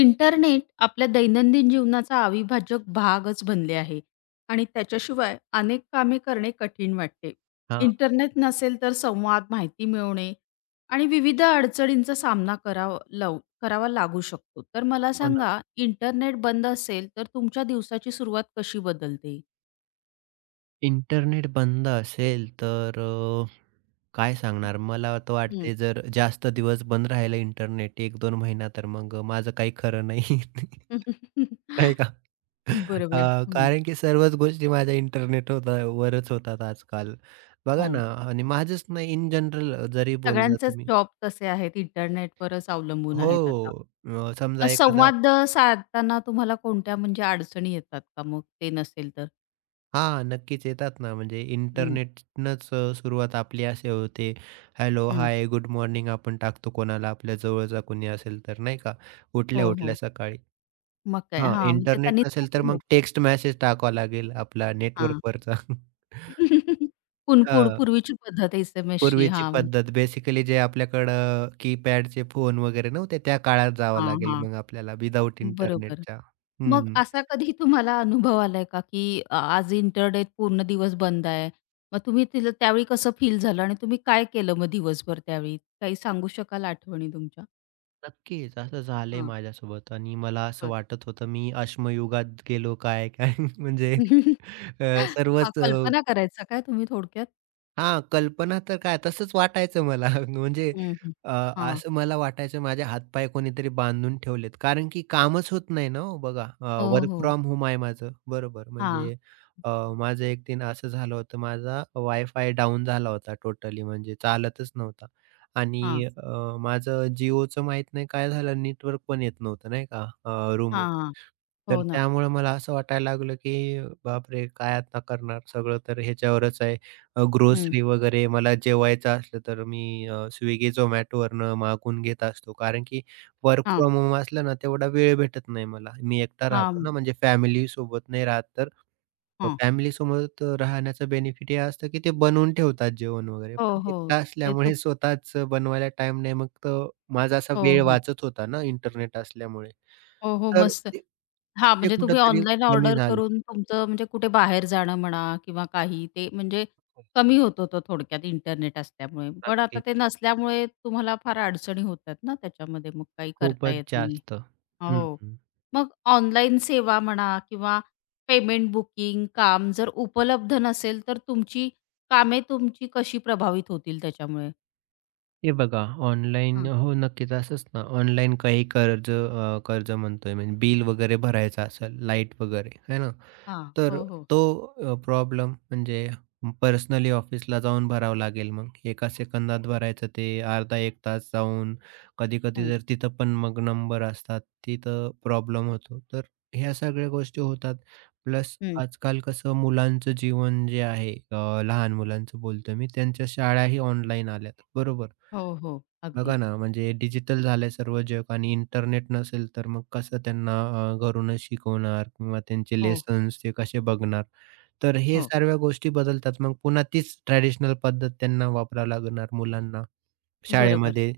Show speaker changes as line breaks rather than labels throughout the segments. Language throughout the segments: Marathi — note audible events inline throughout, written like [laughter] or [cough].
इंटरनेट आपल्या दैनंदिन जीवनाचा अविभाज्य भागच बनले आहे आणि त्याच्याशिवाय अनेक कामे करणे कठीण वाटते.
हां,
इंटरनेट नसेल तर संवाद, माहिती मिळवणे आणि विविध अडचणींचा सामना करावा लागू शकतो. तर मला
हो ना.
सांगा, इंटरनेट बंद असेल तर तुमच्या दिवसाची सुरुवात कशी बदलते?
इंटरनेट बंद असेल तर काय सांगणार? मला तर
हं.
वाटते जर जास्त दिवस बंद राहिलं इंटरनेट एक दोन महिना तर मग माझं काही खरं नाही. [laughs] नाही
[laughs]
का?
बरोबर. हं.
कारण की सर्वच गोष्टी माझ्या इंटरनेट होता वरच होतात आजकाल. बघा
हो.
ना आणि माझंच नाही इन जनरल जरी बोलला
सगळ्यांचेच
तुम्ही
जॉब तसे आहेत. इंटरनेटवरच अवलंबून आहेत आता.
हो. समजा एखादा
संवाद साधताना तुम्हाला कोणत्या म्हणजे अडचणी येतात का मग ते नसेल तर?
हां, नक्कीच येतात ना. म्हणजे
हं,
इंटरनेटनंच सुरुवात आपली अशी होते. हॅलो,
हं.
हाय, गुड मॉर्निंग आपण टाकतो कोणाला आपल्या जवळचा कोणी असेल तर, नाही का?
हो, हो.
उठल्या-उठल्या सकाळी.
मग काय?
हां,
हां, म्हणजे
इंटरनेट
त्यांनी
नसेल तर
चालू
मग
होतं.
टेक्स्ट मेसेज टाकावा लागेल आपला
हां.
नेटवर्कवरचा. [laughs]
[laughs] पुन पूड
हां,
पूर्वीची पद्धत SMSची.
पूर्वीची
हां,
पद्धत बेसिकली जे आपल्याकडं कीपॅडचे फोन वगैरे नव्हते, त्या काळात जावं
हां,
लागेल
हां.
मग आपल्याला विदाऊट
बरोबर.
इंटरनेटच्या.
मग असा कधी तुम्हाला अनुभव आलाय का, की आज इंटरनेट पूर्ण दिवस बंद आहे. मग तुम्ही तिला त्यावेळी कसं फील झालं आणि तुम्ही काय केलं मग दिवसभर त्यावेळी? काही सांगू शकाल आठवणी तुमच्या?
नक्कीच. असं झालंय
हां.
माझ्यासोबत आणि मला असं
बरं.
वाटत होतं मी अश्मयुगात गेलो काय काय [laughs] म्हणजे
हां,
अ,
[laughs]
सर्वच अ,
कल्पना करायचा काय तुम्ही थोडक्यात?
हां, कल्पना तर काय तसंच वाटायचं मला [laughs] म्हणजे
हं, हं.
अ,
हां.
असं मला वाटायचं माझे हातपाय कोणीतरी बांधून ठेवलेत. कारण की कामच होत नाही ना हो बघा.
हो,
वर्क
हो.
फ्रॉम होम आहे माझं. बरोबर
हां,
म्हणजे अ, माझं एक दिन असं झालं होतं माझा वायफाय डाउन झाला होता टोटली म्हणजे चालतच नव्हता.
हां,
आणि माझं जिओचं माहीत नाही काय झालं नेटवर्क पण येत नव्हतं नाही का रूमवर.
हां, हां.
तर
हो ना.
त्यामुळे मला असं वाटायला लागलं की बापरे! काय आता करणार सगळं तर ह्याच्यावरच आहे.
हं.
ग्रोसरी वगैरे मला जेवायचं असलं तर मी Swiggy, Zomatoवरनं मागवून घेत असतो. कारण की वर्क
हां,
फ्रॉम होम असलं ना, तेवढा वेळ भेटत नाही मला. मी एकटा राहतो
हां,
ना, म्हणजे फॅमिलीसोबत नाही राहत तर
हां.
फॅमिलीसोबत राहण्याचं बेनिफिट हे असतं, की ते बनवून ठेवतात जेवण वगैरे.
हो,
पण
हो.
एकटा
ते तू
असल्यामुळे स्वतःच बनवायला टाईम नाही. मग तर माझा असा
हो,
वेळ
हो.
वाचत होता ना इंटरनेट असल्यामुळे.
हो, हो.
तर
मस्त.
ते
हां,
ते
म्हणजे तुम्ही
कुठेतरी
ऑनलाईन
कमी
ऑर्डर
झालं.
करून तुमचं म्हणजे कुठे बाहेर जाणं म्हणा किंवा काही ते म्हणजे
हो,
कमी होत होतं थोडक्यात इंटरनेट असल्यामुळे. पण आता ते
नक्कीच.
नसल्यामुळे तुम्हाला फार अडचणी होतात ना त्याच्यामध्ये मग काही करता
खूपच
येत नाही.
जास्त. हं,
हो. मग ऑनलाईन सेवा म्हणा किंवा पेमेंट बुकिंग काम जर उपलब्ध नसेल, तर तुमची कामे कशी प्रभावित होतील त्याच्यामुळे?
हे बघा ऑनलाईन
हां,
हो, नक्कीच असंच ना, ऑनलाईन काही कर्ज कर्ज म्हणतोय म्हणजे बिल वगैरे भरायचं असेल, लाईट वगैरे है ना,
हां.
तर
हो, हो.
तो प्रॉब्लेम म्हणजे पर्सनली ऑफिसला जाऊन भरावं लागेल मग. एका सेकंदात भरायचं ते अर्धा-1 तास जाऊन, कधी-कधी
हं,
जर तिथं पण मग नंबर असतात, तिथं प्रॉब्लेम होतो. तर ह्या सगळ्या गोष्टी होतात. प्लस
हं.
आजकाल कसं मुलांचं जीवन जे आहे, लहान मुलांचं बोलतोय मी, त्यांच्या शाळाही ऑनलाईन आल्यात, बरोबर?
हो, हो.
बघा
अगदीच.
ना, म्हणजे डिजिटल झालंय सर्व जग आणि इंटरनेट नसेल तर मग कसं त्यांना घरूनच शिकवणार किंवा त्यांचे
हो, हो.
लेसन्स ते कसे बघणार. तर हे
हो.
सर्व्या गोष्टी बदलतात. मग पुन्हा तीच ट्रेडिशनल पद्धत त्यांना वापरावी लागणार मुलांना.
बरोबर.
शाळेमध्ये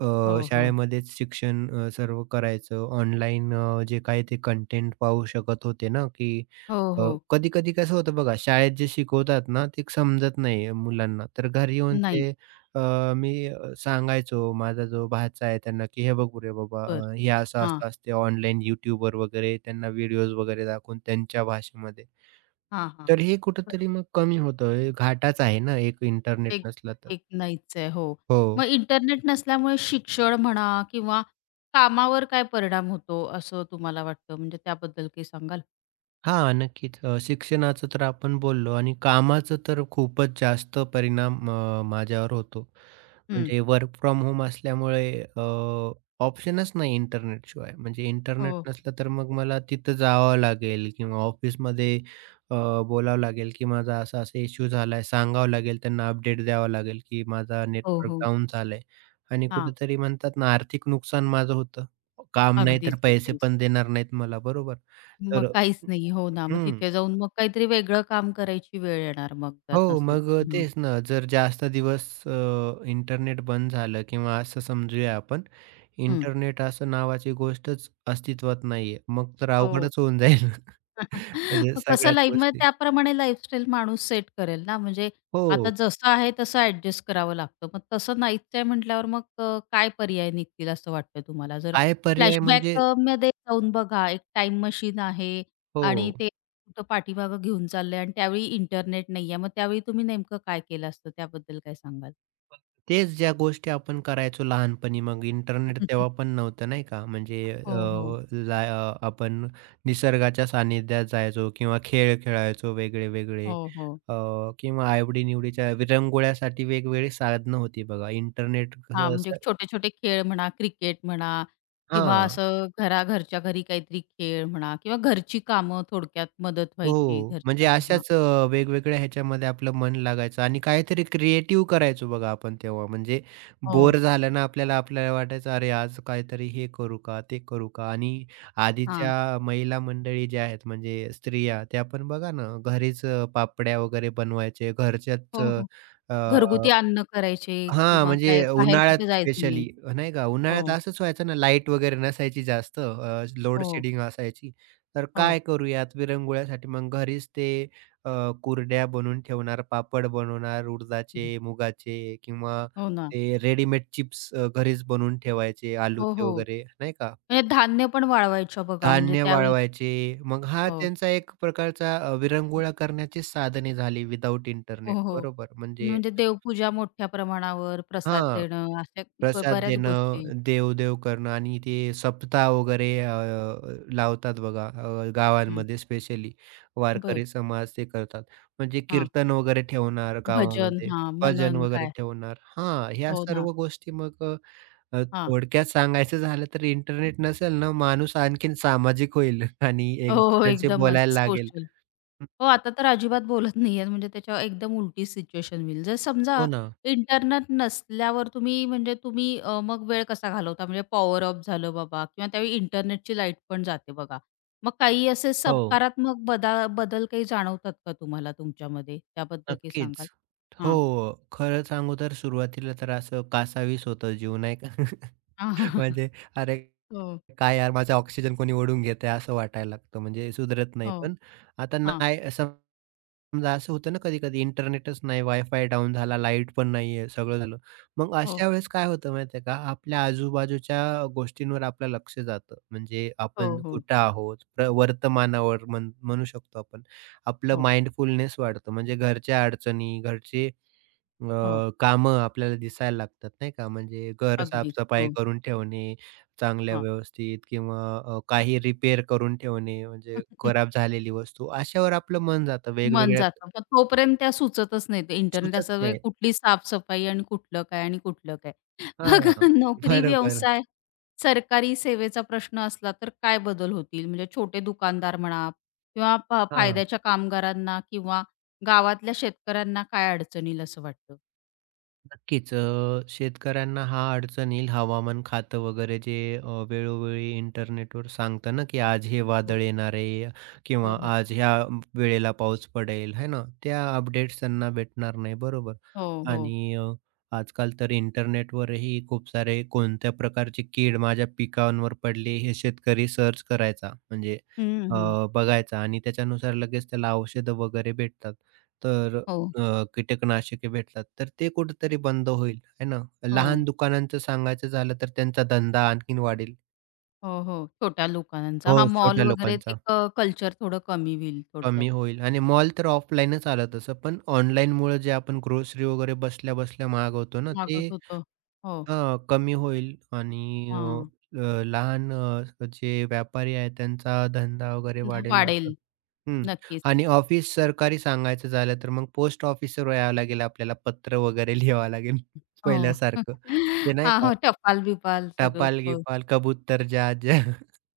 अ,
हो, हो.
शाळेमध्येच शिक्षण सर्व करायचं. ऑनलाईन जे काही ते कंटेंट पाहू शकत होते ना, की
हो, हो.
कधी-कधी कसं होतं बघा, शाळेत जे शिकवतात ना, ते समजत नाही मुलांना. तर घरी येऊन
नाही.
ते मी सांगायचो माझा जो भाचा आहे त्यांना, की "हे बघ रे बाबा
बरं.
हे असं,
हां,
असं असते ऑनलाईन YouTubeवर वगैरे त्यांना व्हिडिओज वगैरे दाखवून त्यांच्या भाषेमध्ये."
हां, हां.
तर हे कुठेतरी मग कमी होतं. हे घाटाच आहे ना एक इंटरनेट
एक
नसला तर.
एक नाहीच आहे. हो.
हो.
मग इंटरनेट नसल्यामुळे शिक्षण म्हणा किंवा कामावर काय परिणाम होतो असं तुम्हाला वाटतं? म्हणजे त्याबद्दल काही सांगाल?
हां, नक्कीच. शिक्षणाचं तर आपण बोललो आणि कामाचं तर खूपच जास्त परिणाम माझ्यावर होतो.
हं.
म्हणजे वर्क फ्रॉम होम असल्यामुळे अ, ऑप्शनच नाही इंटरनेटशिवाय. म्हणजे
हो,
इंटरनेट
हो.
नसलं तर मग मला तिथं जावं लागेल किंवा ऑफिसमध्ये अ, बोलावं लागेल, की माझा असा-असा इश्यू झालाय, सांगावं लागेल, त्यांना अपडेट द्यावा लागेल, की माझा
हो,
नेटवर्क
हो.
डाऊन झालाय आणि
हां.
कुठेतरी म्हणतात ना, आर्थिक नुकसान माझं होतं. काम नाही तर
अगदीच,
पैसे
अगदीच.
पण देणार नाहीत मला, बरोबर?
मग
तर
काहीच नाही. हो ना. मग
हं.
तिथे जाऊन मग काहीतरी वेगळं काम करायची वेळ येणार मग जर
हो,
नसेल
मग
तर. हां.
तेच ना, जर जास्त दिवस इंटरनेट बंद झालं किंवा असं समजूया आपण,
हं.
इंटरनेट असं नावाची गोष्टच अस्तित्वात नाहीये. मग तर
हो.
अवघडच होऊन जाईल. [laughs]
[laughs]
म्हणजे
मग कसं
सगळ्याच
लाईफ मग
गोष्टी
त्याप्रमाणे लाईफस्टाईल माणूस सेट करेल ना. म्हणजे आता
हो,
जसं आहे तसं ॲडजस्ट करावं लागतं. मग तसं नाहीच आहे म्हटल्यावर मग काय पर्याय निघतील असं वाटतं तुम्हाला? जर
काय पर्याय
फ्लॅशबॅक
म्हणजे
मध्ये जाऊन बघा एक टाईम मशीन आहे आणि
हो,
ते कुठं पाठीमागं घेऊन चाललंय आणि त्यावेळी इंटरनेट नाहीये. मग त्यावेळी तुम्ही नेमकं काय केलं असतं? त्याबद्दल काय सांगाल?
तेच ज्या गोष्टी आपण करायचो लहानपणी, मग इंटरनेट
हं, हं.
तेव्हा पण नव्हतं नाही का? म्हणजे
हो, हो.
आपण निसर्गाच्या सानिध्यात जायचो किंवा खेळ खेळायचो वेगळे-वेगळे.
हो, हो.
अ, किंवा आवडी-निवडीच्या विरंगुळ्यासाठी वेगवेगळी साधनं होती बघा. इंटरनेट
हां,
कसं
म्हणजे
असं
छोटे-छोटे खेळ म्हणा, क्रिकेट म्हणा किंवा
हां.
असं घरच्या घरी काहीतरी खेळ म्हणा किंवा घरची कामं थोडक्यात मदत व्हायची
हो. म्हणजे
घरच्या हां.
अशाच वेगवेगळ्या ह्याच्यामध्ये आपलं मन लागायचं आणि काहीतरी क्रिएटिव्ह करायचो बघा आपण तेव्हा. म्हणजे
हो,
बोर झालं ना आपल्याला, आपल्याला वाटायचं, "अरे, आज काहीतरी हे करू का, ते करू का?" आणि
हां.
आधीच्या महिला मंडळी ज्या आहेत म्हणजे स्त्रिया, त्या पण बघा ना घरीच पापड्या वगैरे बनवायचे.
हो, हो. घरगुती
अ,
अन्न करायचे
हां,
किंवा काय
म्हणजे
बाहेर
उन्हाळ्यात
कुठे जायचं नाही.
स्पेशली नाही का, उन्हाळ्यात
हो,
असंच व्हायचं ना, लाईट वगैरे नसायची जास्त लोड
हो,
शेडिंग असायची. तर
हो.
काय करूयात विरंगुळ्यासाठी मग घरीच ते अ, कुरड्या बनवून ठेवणार, पापड बनवणार
हं,
उडदाचे, मुगाचे किंवा
हो ना.
ते रेडीमेड चिप्स घरीच बनवून ठेवायचे
हो,
आलूचे
हो.
वगैरे नाही का.
म्हणजे धान्य पण वाळवायच्या बघा म्हणजे
धान्य
त्यावेळी
वाळवायचे. मग हा
हो.
त्यांचा एक प्रकारचा विरंगुळा करण्याची साधने झाली विदाऊट
हो,
इंटरनेट
हो.
बरोबर म्हणजे
म्हणजे देवपूजा मोठ्या प्रमाणावर, प्रसाद
हां.
देणं अशा
प्रसाद
बऱ्याच
देणं,
गोष्टी.
देवदेव करणं आणि ते सप्ताह वगैरे लावतात बघा
हं,
गावांमध्ये स्पेशली
बरं.
वारकरी समाज ते करतात. म्हणजे
हां.
कीर्तन वगैरे ठेवणार
भजन,
गावामध्ये,
हां,
भजन
मनन
वगैरे
काय.
ठेवणार. हां, ह्या
हो ना.
सर्व गोष्टी मग
हां.
थोडक्यात सांगायचं झालं तर इंटरनेट नसेल ना, माणूस आणखीन सामाजिक होईल [laughs] आणि एक
हो, हो.
दुसऱ्याशी
एकदमच
बोलायला लागेल.
सोशल.
हं,
हो, आता तर अजिबात बोलत नाहीयेत म्हणजे त्याच्या एकदम उलटी सिच्युएशन होईल. जर समजा
हो ना.
इंटरनेट नसल्यावर तुम्ही म्हणजे तुम्ही मग वेळ कसा घालवता? म्हणजे पॉवर ऑफ झालं बाबा किंवा त्यावेळी इंटरनेटची लाईट पण जाते बघा. मग काही असे
हो.
सकारात्मक बदल काही जाणवतात का तुम्हाला तुमच्यामध्ये? त्याबद्दल काही सांगाल?
नक्कीच. हो,
हां.
खरं सांगू तर सुरुवातीला तर असं कासावीस होतं जीव नाही का? [laughs]
[laughs]
म्हणजे अरे
हो,
काय यार माझा ऑक्सिजन कोणी ओढून घेतंय असं वाटायला लागतं म्हणजे सुधरत नाही.
हो.
पण आता
हां.
नाही समजा असं होतं ना कधी-कधी इंटरनेटच नाही, वायफाय डाऊन झाला, लाईट पण नाहीये, सगळं झालं. मग
हो.
अशा वेळेस काय होतं माहिती आहे का, आपल्या आजूबाजूच्या गोष्टींवर आपलं लक्ष जातं. म्हणजे
हो,
आपण
हो.
कुठं आहोत, वर्तमानावर म्हणू शकतो आपण. आपलं
हो,
माइंडफुलनेस वाढतं म्हणजे घरच्या अडचणी, घरचे अ,
हो.
कामं आपल्याला दिसायला लागतात नाही का? म्हणजे घर
अगदीच.
साफ-सफाई
हो.
करून ठेवणे, चांगल्या व्यवस्थित किंवा काही रिपेअर करून ठेवणे, म्हणजे खराब
[laughs]
झालेली वस्तू, अशावर आपलं मन जातं.
मन
वेगवेगळ्या
जातं. मग तोपर्यंत त्या सुचतच नाहीत. इंटरनेट
सुचत
असं
नाही.
कुठली साफ-सफाई आणि कुठलं काय आणि कुठलं काय. [laughs]
हां,
बघा नोकरी,
बरोबर.
व्यवसाय, सरकारी सेवेचा प्रश्न असला तर काय बदल होतील? म्हणजे छोटे दुकानदार म्हणा किंवा
हां.
फायद्याच्या कामगारांना किंवा गावातल्या शेतकऱ्यांना काय अडचण असं वाटतं?
नक्कीच. शेतकऱ्यांना हा अडचण येईल. हवामान खातं वगैरे जे वेळोवेळी इंटरनेटवर सांगतं ना, की आज हे
हो,
वादळ येणार आहे
हो
किंवा
ना.
आज ह्या वेळेला पाऊस पडेल, है ना? त्या अपडेट्स त्यांना भेटणार नाही, बरोबर.
हो,
हं.
हो.
आणि आजकाल तर इंटरनेटवरही खूप सारे कोणत्या प्रकारची कीड माझ्या पिकांवर पडली, हे शेतकरी सर्च करायचा. म्हणजे
हं, हं.
अ, बघायचा आणि त्याच्यानुसार लगेच त्याला औषधं वगैरे भेटतात. तर
हो,
कीटकनाशके भेटतात, तर ते कुठेतरी बंद होईल, आहे ना? लहान
हो.
दुकानांचं सांगायचं झालं तर त्यांचा धंदा आणखीन वाढेल.
हो, हो. छोट्या दुकानांचा.
हो,
हा मॉल
छोट्या
वगैरे ते
लोकांचा
कल्चर थोडं कमी होईल थोडक्यात.
कमी होईल आणि मॉल तर ऑफलाईनच आलं तसं, पण ऑनलाईनमुळे जे आपण ग्रोसरी वगैरे बसल्या-बसल्या मागवतो ना, ते
मागत होतं. हो.
हां, कमी होईल आणि अ,
हां.
अ, लहान जे व्यापारी आहेत त्यांचा धंदा वगैरे वाढेल असं
वाढेल.
हं.
नक्कीच.
आणि ऑफिस सरकारी सांगायचं झालं तर मग पोस्ट ऑफिसवर यावं लागेल आपल्याला पत्र वगैरे लिहावं लागेल [laughs]
हो.
पहिल्यासारखं. ते
[laughs]
नाही
हां,
का
हो. टपाल-बिपाल सगळं
टपाल-गिपाल, कबूतर ज्या ज्या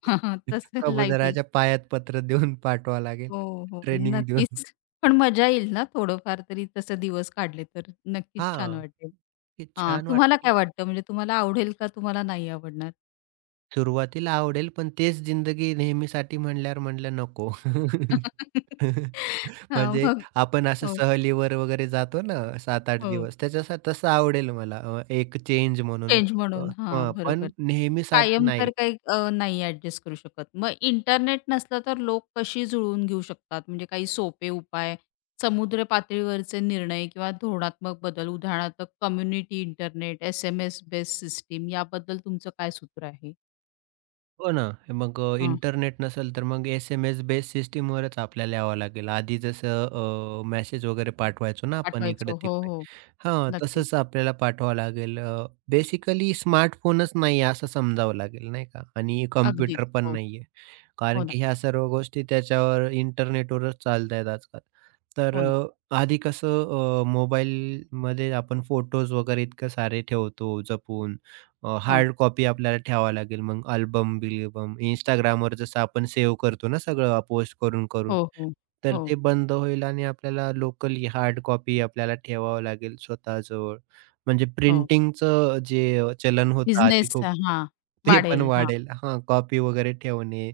[laughs]
[laughs]
तसं लाईफ येईल.
कबुतराच्या पायात पत्र देऊन पाठवावं लागेल,
हो, हो.
ट्रेनिंग देऊन.
नक्कीच. पण मजा येईल ना थोडंफार तरी तसं दिवस काढले तर नक्कीच छान
हां,
वाटेल.
हे
हां,
छान
तुम्हाला काय
वाटेल.
वाटतं म्हणजे तुम्हाला आवडेल का तुम्हाला नाही आवडणार?
सुरुवातीला आवडेल, पण तेच जिंदगी नेहमीसाठी म्हणल्यावर म्हटलं नको.
[laughs]
[laughs]
हां,
म्हणजे
मग
आपण असं
हो,
सहलीवर वगैरे जातो ना 7-8
हो.
दिवस त्याच्यासा तसं आवडेल मला एक चेंज म्हणून.
चेंज
अ,
म्हणून. हां,
हां,
बरोबर.
पण नेहमीसाठी
कायम तर
नाही.
काही नाही ॲडजस्ट करू शकत. मग इंटरनेट नसलं तर लोक कशी जुळवून घेऊ शकतात? म्हणजे काही सोपे उपाय, समुद्र पातळीवरचे निर्णय किंवा धोरणात्मक बदल, उदाहरणार्थ community internet, SMS based system याबद्दल तुमचं काय सूत्र आहे?
हो ना. हे मग
हां,
इंटरनेट नसेल तर मग एस-एम-एस बेस सिस्टमवरच आपल्याला यावं लागेल. आधी जसं मेसेज वगैरे पाठवायचो ना आपण
पाठवायचो. हो,
इकडे-तिकडे.
हो.
हां,
नक्कीच.
तसंच आपल्याला पाठवावं लागेल. बेसिकली स्मार्टफोनच नाही आहे असं समजावं लागेल नाही का आणि
अगदीच.
कॉम्प्युटर पण
हो.
नाहीये. कारण
हो ना.
की ह्या सर्व गोष्टी त्याच्यावर इंटरनेटवरच चालतायत आजकाल. तर
हो ना.
आधी कसं मोबाईलमध्ये आपण फोटोज वगैरे इतकं सारे ठेवतो जपून.
हो.
हार्ड कॉपी आपल्याला ठेवावी लागेल मग अल्बम-बिल्बम. Instagramवर जसं आपण सेव्ह करतो ना सगळं पोस्ट करून-करून.
हो, हो.
तर
हो,
ते बंद होईल आणि आपल्याला लोकली हार्ड कॉपी आपल्याला ठेवावं लागेल स्वतःजवळ. म्हणजे
हो.
प्रिंटिंगचं जे चलन होतं आधी
बिझनेस
खूप,
हां,
ते पण
वाढेल. हां,
वाढेल. हां, कॉपी वगैरे ठेवणे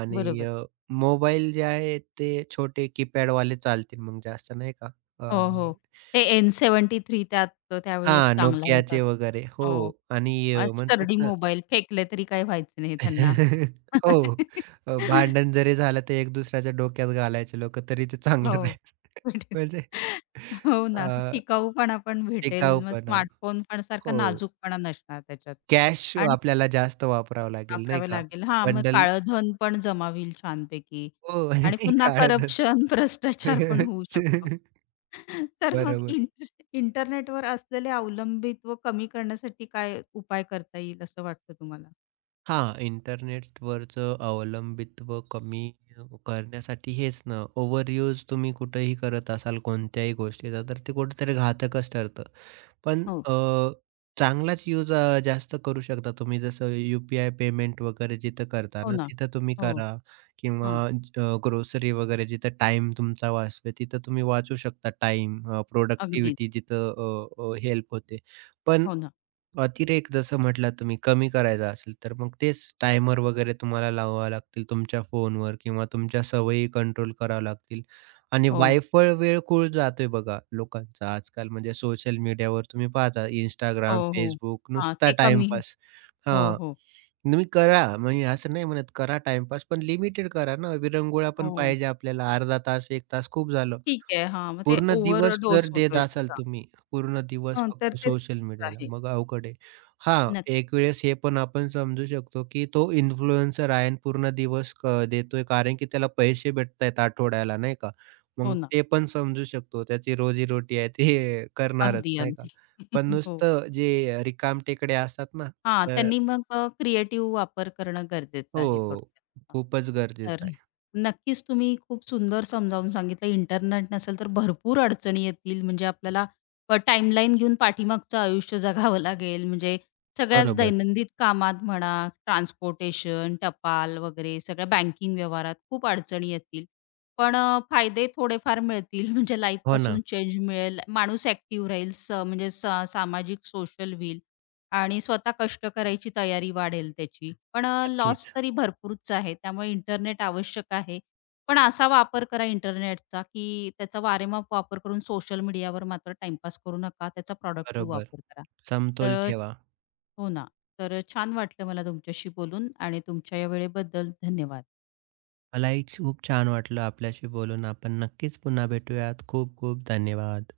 आणि
बरोबर.
मोबाईल जे आहे ते छोटे कीपॅडवाले चालतील मग जास्त नाही का?
हो,
आणि
हो. ते N73 त्यात त्यावेळी एक
हां,
चांगला होता.
Nokiaचे वगैरे. हो
हो.
आणि म्हणतात
स्टर्डी
ना
मोबाईल फेकले तरी काही व्हायचं नाही त्यांना.
[laughs] हो. भांडण
[laughs]
जरी झालं तर एक दुसऱ्याच्या डोक्यात घालायचे लोकं तरी ते
हो.
चांगलं राहायचं. [laughs]
भेटेल.
म्हणजे
हो ना,
अ,
टिकाऊपणा पण भेटेल. मग
टिकाऊपणा
स्मार्टफोन पण सारखा
हो.
नाजूकपणा नसणार त्याच्यात
कॅश
आणि
आपल्याला जास्त वापरावं लागेल नाही
वापरावे
का?
लागेल. हां, मग
बंडल
काळं धन पण जमा होईल छानपैकी
हो.
आणि
[laughs]
पुन्हा
काळं धन.
करप्शन, [laughs] भ्रष्टाचार पण होऊ शकतो.
[laughs]
[laughs] तर मग
बरोबर.
इंटरनेटवर असलेले अवलंबित्व कमी करण्यासाठी काय उपाय करता येईल असं वाटतं तुम्हाला?
हां, इंटरनेटवरचं अवलंबित्व कमी करण्यासाठी हेच ना, ओव्हरयूज तुम्ही कुठेही करत असाल कोणत्याही गोष्टीचा, तर ते कुठेतरी घातकच ठरतं. पण
हो.
चांगलाच यूज जास्त करू शकता तुम्ही. जसं यू-पी-आय पेमेंट वगैरे जिथं करता
हो
ना,
ना.
तिथं तुम्ही
हो.
करा किंवा
हां.
ग्रोसरी वगैरे जिथं टाईम तुमचा वाचतोय, तिथं तुम्ही वाचू शकता टाईम.
अगदीच.
प्रोडक्टिव्हिटी जिथं हेल्प होते. पण
हो ना.
अतिरेक जसं म्हटलात तुम्ही कमी करायचा असेल, तर मग तेच टायमर वगैरे तुम्हाला लावावे लागतील तुमच्या फोनवर किंवा तुमच्या सवयी कंट्रोल कराव्या लागतील. आणि
हो.
वायफळ वेळ खूळ जातोय बघा लोकांचा आजकाल म्हणजे सोशल मीडियावर तुम्ही पाहता Instagram,
हो, हो.
Facebook
हां,
नुसता
ते कमी
टाईमपास.
हो,
हां,
हो,
तुम्ही करा म्हणजे असं नाही म्हणत करा टाईमपास पण लिमिटेड करा ना. विरंगुळा पण
हो.
पाहिजे आपल्याला. अर्धा तास, 1 तास खूप झालं.
ठीक आहे. हां, मग ते
पूर्ण
ओव्हर
दिवस जर
डोस
देत
होतोय
असाल
त्याचा.
तुम्ही, पूर्ण दिवस
हं, तर
फक्त
तेच
सोशल मीडियाला,
आहे.
मग अवघड आहे. हां,
नक्की.
एक वेळेस हे पण आपण समजू शकतो, की तो इन्फ्लुएन्सर आहे आणि पूर्ण दिवस क देतोय कारण की त्याला पैसे भेटतायत आठवड्याला नाही का?
हो
मग
ना.
ते पण समजू शकतो. त्याची रोजी आहे ते करणारच
अगदी,
नाही का?
अगदी.
पण
[laughs] हो.
नुसतं जे रिकामटेकडे असतात ना,
हां,
तर
त्यांनी मग क्रिएटिव्ह वापर करणं गरजेचं आहे
हो,
थोडक्यात. हां.
खूपच गरजेचं
तर
आहे.
नक्कीच तुम्ही खूप सुंदर समजावून सांगितलं. इंटरनेट नसेल तर भरपूर अडचणी येतील. म्हणजे आपल्याला टाईमलाईन घेऊन पाठीमागचं आयुष्य जगावं लागेल. म्हणजे सगळ्याच
बरोबर.
दैनंदिन कामात म्हणा, ट्रान्सपोर्टेशन, टपाल वगैरे सगळ्या बँकिंग व्यवहारात खूप अडचणी येतील. पण फायदे थोडेफार मिळतील. म्हणजे
हो ना,
लाईफपासून चेंज मिळेल. माणूस ॲक्टिव्ह राहील. स म्हणजे स सामाजिक सोशल व्हील आणि स्वतः कष्ट करायची तयारी वाढेल त्याची. पण लॉस
नक्कीच.
तरी भरपूरच आहे. त्यामुळे इंटरनेट आवश्यक आहे. पण असा वापर करा इंटरनेटचा, की त्याचा वारेमाप वापर करून सोशल मीडियावर मात्र टाईमपास करू नका. त्याचा प्रॉडक्टिव्ह
बरोबर.
वापर करा.
समतोल
तर
ठेवा.
हो ना. तर छान वाटलं मला तुमच्याशी बोलून आणि तुमच्या या वेळेबद्दल धन्यवाद.
मलाही खूप छान वाटलं आपल्याशी बोलून. आपण नक्कीच पुन्हा भेटूयात. खूप खूप धन्यवाद.